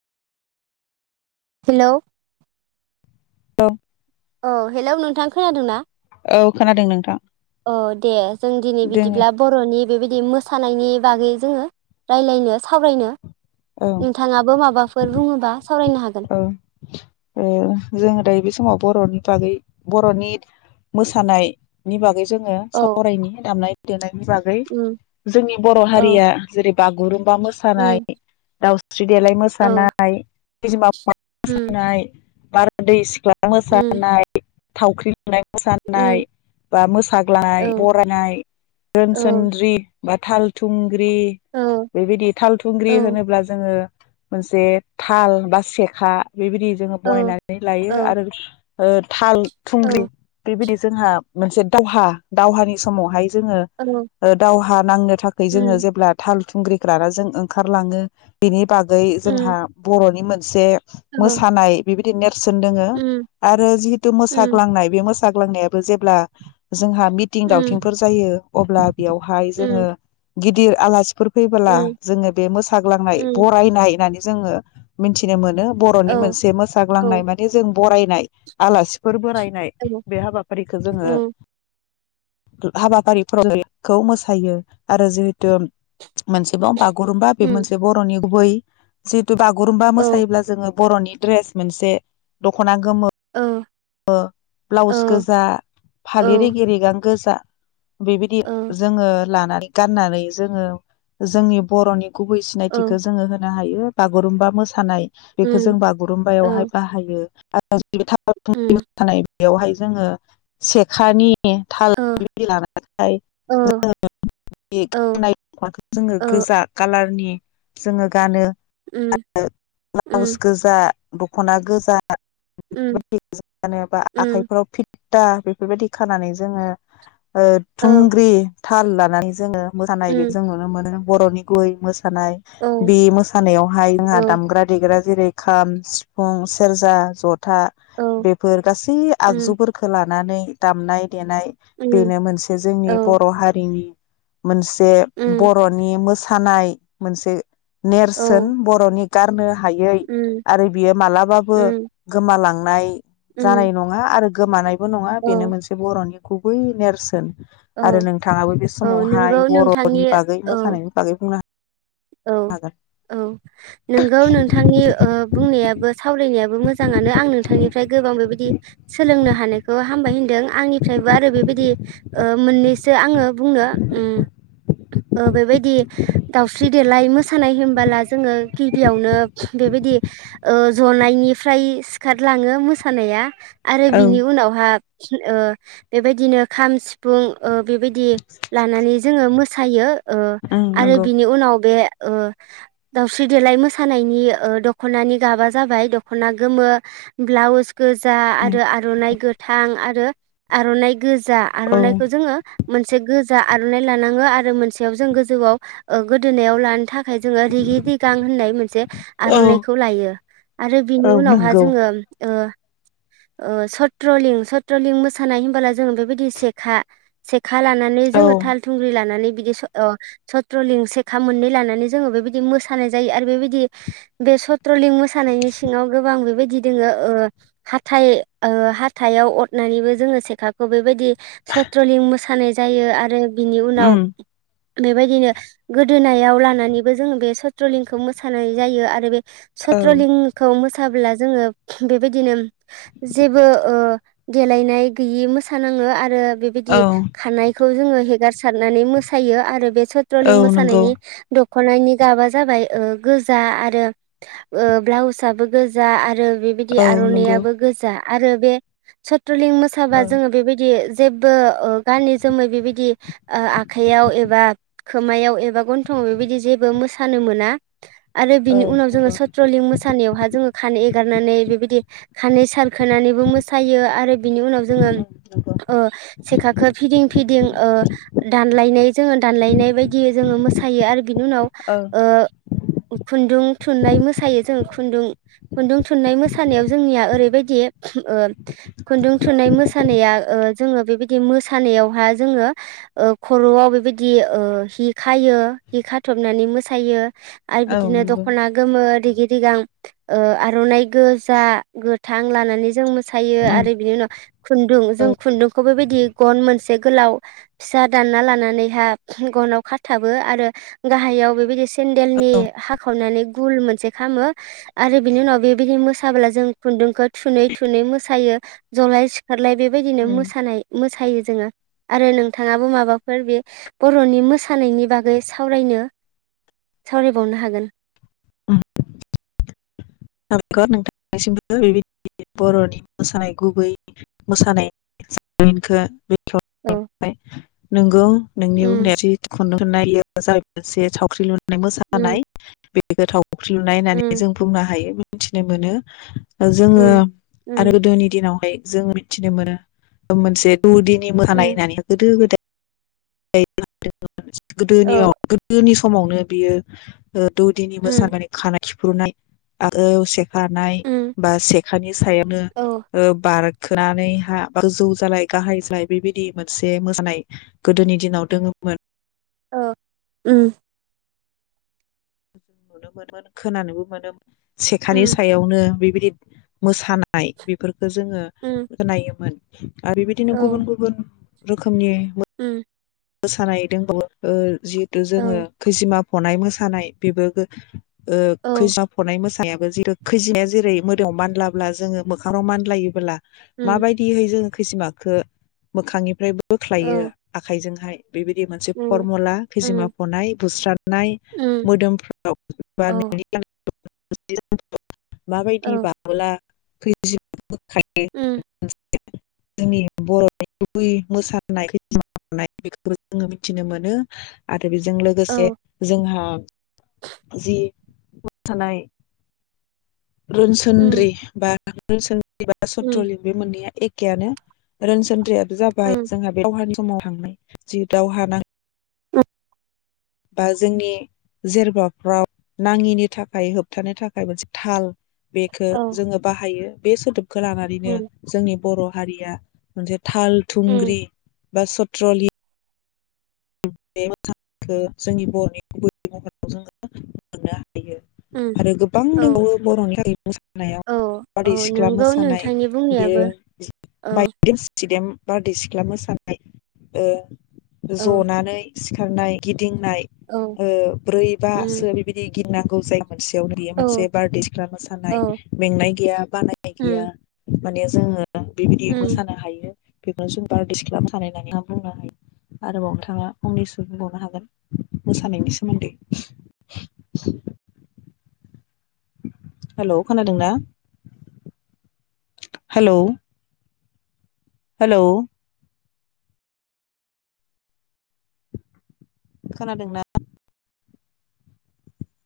Hello अ hello नोंथां खोनादों ना? औ खोनादों नोंथां। अ दे जों दिनै दोङो बिदिब्ला बरनि बेबा दि मोसानायनि बागै जोङो रायलायनो सावरायनो औ नोंथाङाबो माबाफोर बुङोबा सावरायनो हागोन औ ओ जोङो दायो बे समाव बरनि बागै बरनि मोसानायनि बागै जोङो औ सावरायनि दामनाय देनाय नि बागै उम जोंनि बर औ हारिया जेरै बागुरुम बा मोसानाय उम दाउ स्रि देलाय औ मोसानाय उम [unintelligible] [unintelligible] बारदै सिख्ला उम मोसानाय थावख्रि। मोसानाय उम बा औ मोसाग्लांनाय बरायनाय औ रोनसोनद्रि। बा थाल थुं। थुंग्रि औ बेबायदि थाल थुंग्रि औ होनोब्ला जोंङो मोनसे थाल। बा सेखा। बेबायदि जोंङो औ बनायनानै लायो औ आरो ओ थाल थुंग्रि औ बेबायदि जोंहा मोनसे दावहा दावहानि समावहाय। जोंङो औ ओ दावहा नांनो थाखाय जोंङो उम जेब्ला थाल। थुंग्रिखौ लाना जों ओंखारलाङो बेनि बागै जोंहा उम बर'निमोन से औ मोसानाय बिबायदि [inaudible] सोन दोंङो उम आरो जिहुथु उम मोसाग्लांनाय बे मोसा मोसाग्लांनायाबो जेब्ला जोंहा मिथिं उम दावथिंफोर जायो अब्ला बेयावहाय उम जोंङो गिदिर आलासि फोर फैबोला उम जोंङो बे मोसाग्लांनाय उम बरायनाय होननानै जों जोंङो। मिथिनो मोनो। बर'नि औ मोनसे औ मोसाग्लांनाय माने जों बरायनाय आलासिफोर बोराय नाय औ बे हाबाफारिखौ जोंङो उम हाबाफारिफोराव बेखौ मोसायो आरो जिहेथु मोनसेबाव बागुरुम्बा गुरुमबा बे उम मोनसे बरनि गुबै जिहेथु बागै गुरुम्बा औ मोसायोब्ला जोंङो बरनि द्रेस मोनसे दखना गोमो औ ओ ब्लाउस औ गोजा फालि रिगि रिगां गोजा बेबायदि जोंङो लानानै गाननानै जोङो जोंनि बरनि गुबै औ सिनायथिखो जोङो होनो हायो। बेयो बागुरुमबा मोसानाय बेखौ जों उम औ बागुरुमबायावहाय बाहायो [unintelligible] उम बेवहाय जोङो सेखानि ओ औ औ [unintelligible] औ जोङो गानो उम आरो ब्लाउस उम गोजा दखना गोजा [unintelligible] उम उम ता बेफोरबायदि खानानै जोङो ओ औ थुंग्रि थाल लानानै जोङो मोसानाय बेक उम जों नुनो मोनो बरनि गुबै मोस मोसानाय औ बे मोसानायाव हाय औ जोङा दामग्रा दे ग्रा जेरै खाम सिफुं सेरजा जथ था औ बेफोर गासै उम आगजुफोरखौ ला नानै दामनाय देनाय उम बेनो मोनसे औ जोंनि बर हारिनि मोनसे उम बरनि मो सानाय मोनसे ने औ नेरसोन बरनि गारनो हायै उम आरो बियो मालाबाबो उम गोमला- लांनाय जानाय उम नङा आरो गोमानाय बो नङा औ बेनो मोनसे बरनि गुबै नेरसोन आरो औ नोंथाङाबो बे औ नोंगौ समावहाय नोंथांनि बर'नि बागै औ मोसानायनि बागै बुंनो हायो औ औ नोंगौ नोंथांनि बुंनायाबो सावरायनायाबो मोजाङानो आं नोंथांनिफ्राय गोबां बेबायदि सोलोंनो हानायखौ हामबाय होनदों आंनिफ्रायबो आरो बेबायदि मोननै जो आङो बुंनो बेबायदि दाउस -स्रि देलाय मोसानाय होनबोला जोङो गिबियावनो बेबायदि जनायनिफ्राय सिखारलाङो मोसानाया । आरो बिनि औ उनावहा बेबायदिनो खाम सिफुं बेबायदि लानानै जोङो मोसायो ओ आरो आगौ बिनि उनाव बे दाउस्रि देलाय मोसानायनि दख'नानि गाबा जाबाय दख'ना गोमो ब्लाउस गोजा उम आरो आर'नाइ गो थां आरो आर'नाइ गोजा औ आर'नाइखौ जोङो मोनसे गोजा आर'नाइ लानाङो आरो मोनसेयाव जों गोजौआव गोदोनायाव लानो थाखाय जोङो रिगि रिगां होननाय मोनसे औ आर'नाइखौ लायो आरो बिनि औ उनावहा नंगौ जोङो सत्रलिं चत्रलिं मोसानाय होनबाय जोंङ बेबायदि सेखा से खा लानानै औ जोङो थाल थुंग्रि लानानै बिदि स पेट्रलिं सेखा मोननै लानानै जोङो बेबायदि मोसानाय जायो आरो बेबायदि बे ट्रलिं मोसानायनि सिङाव गोबां बेबायदि बिदि दङो हााइ हााइाव अरनानैबो जोङो सेखाखौ बेबायदि सट्रलिं मोसानाय जायो आरो बिनि उनाव उम बेबायदिनो गोदोनायाव लानानैबो जोङो बे चट्रलिंखौ मोसानाय जायो आरो बे औ सत्रलिंखौ मोस मोसाब्ला जोङो बेबायदिनो जेबो ओ देलायनाय गैयि मोसाानाङो आरो आरो बेबायदि औ खानायखौ जोङो हेगार सारनानै मोसायो आरो बे औ ट्रलिं नंगौ मोसानायनि द खनायनि गाबा जाबाय ओ गोजा आरो ब्लाउसाबबो गोजा आरो बेबिदि औ नंगौ आरनायआबो गोजा। आरो बे स ट्रलिं औ मोसाबा जोङो बेबिदि जेबबो ओ गानै जोमै बेबायदि ओ आखाइयाव एबा खोमायाव एबा गन्थंआव बेबायदि जेबो मोसानो मोना। आरो औ बिनि उनाव जोङो नंगौ सत्रलिं मोसानायावहा जोङो खानाय एगारनानै बेबायदि खानै सारखोनानैबो मोसायो आरो बिनि उनाव जोङो उम नंगौ ओ सेखाखो फिदिं फिदिं ओ दानलायनाय जोङो दानलायनाय बायदियै जोङो मोसायो आरो बिनि उनाव औ ओ खुन्दुं थुननाय मोसायो जों खुन्दुं खुन्दुं थुननाय मोसानायाव जोंनिया ओरैबायदि ओ खुन्दुं थुननाय मोसानाया ओ जोङो बेबायदि मोसानायावहा जोङो ओ खरआव बेबायदि बिदि ओ हि खायो हि खाथबनानै मोसायो। आरो औ बिदिनो नंगौ दखना गोमो रिगि रिगां। ओ आरनाइ गोजा गोथां लानानै जों सायो उम आरो बिनि उनाव खुन्दुं जों खुन्दुंखौ बेबायदि गन मोनसे गोलाव फिसा दानना लानानैहा गनाव खाथाबो आरो गाहायाव बेबायदि सेन्देलनि हाखावनानै गुल मोनसे खामो आरो बिनि उनाव बेबायदि मोसाब्ला जों खुन्दुंखौ थुनै थुनै मोसायो जलाय सिख खारलाय बेबायदिनो उम मोसानाय मोसायो जोङो आरो नोंथाङाबो माबाफोर बे बर'नि मोसानायनि बागै सावरायनो सावरायबावनो हागोन। उम [unintelligible] नोंथांनिसिमबो बेबायदि बर'नि मोसानाय गुबै मोसानायखो औ [unintelligible] नोंगौ नोंनि उम बुंनाया [unintelligible] नाय [unintelligible] [unintelligible] मोसानाय उम गोथाव। फख्रि लुनाय होननानै उम जों बुंनो हायो। मिथिनो मोनो ओ जोङो उम आरो उम गोदोनि दिनावहाय जों मिथिनो मोना ओ मोनसे दुदिननि मोसानाय उम होननानै गोदो गोदाय [unintelligible] औ गोदोनियाव गोदोनि सम समावनो बियो दो दौदिनि उम मोसाबोनाय खानाय। खिफ्रुनाय आ औसेख फारनाय उम बा सेखानि सायावनो औ ओ बार खोनानै हा गोजौ जालाय गाहाय जालाय बेबायदि मोनसे मोसानाय गोदोनि दिनाव दङोमोन ओ उम। जों नुनो मोनोमोन खोनानोबो मोनोम सेखानि उम सायावनो बेबायद मोसानाय बेफोरख फोर जोङो उम खोनायोमोन [inaudible] ओ बिबायदिनो औ गुबुन गुबुन। रोखोमनि उम। ओसानाय दोंबावबो ओ जिहेतु जोङो औ खैजिमाफ फनाय मोसानाय बेबो गो ओ औ खैजा फनाय मोसा नायाबो जेरोख खैजिमाया जेरै मोदोमायाव मानलाब्ला जोङो मोखांङाव मानलायोब्ला उम माबायदिहै जों खैसिमाखो मोखांनिफ्राय बोख बोख्लायो औ आखाइजों बेबायदि मोनसे उम फरमुला फिजिमा उम फनाय बुस्रनाय उम मोदोमफ्राव बा औ नोंनि [unintelligible] माबायदि औ बाबोला- खैजिब खायो उम [unintelligible] बेखौबो जोङो मिथिनो मोनो आथ दा बेजों लोगोसे औ जोंहा जि मो सानाय। उम रोनसोन्द्रि बा। [unintelligible] [unintelligible] उम सट्रलिं बे मोननैया एक एकेयानो रोनसोन्द्रिया जाबाय उम जोंहा [unintelligible] समाव थांनाय जि दावहा नां औ बा जोंनि जेरबाफ्राव नाङिनि थाखाय होबथानो थाखाय मोनसे दाहाल बेखौ औ जोङो बाहायो। बे सोदोब खौ लानानैनो उम जोंनि बर' हारिया मोनसे दाहाल उम थुंग्रि बा सट्रलि बे मोसानायखौ जोंनि बर'नि गुबै महराव जोङो मोननो उम [unintelligible] आरो गोबां औ दंबावो बर'नि [unintelligible] मोसानायाव औ औ बारदै सिख्ला नंगौ मोसानाय नोंथांनि बियो बुंनायाबो औ बायदेम सिदेम बारदै सिख्ला मोसानाय ओ औ जनानै सिखारनाय गित दिंनाय औ ओ ब्रै उम बासो बिबायदि [unintelligible] जाय मोनसेयावनो बियो मोनसे औ बारदै सिख्ला मोसानाय औ मेंनाय गैया बानाय गैया उम माने जोङो जों बेबायदि उम मोसानो हायो बेखौ जों बारदैसिख्ला मोसानाय होननानै बुंनो हायो। आरोबाव नोंथाङा फंनैसो बुंबावनो हागोन मोसानायनि सोमोन्दै। हेल' खोनादों ना? हेलौ हेलौ खोनादोंना?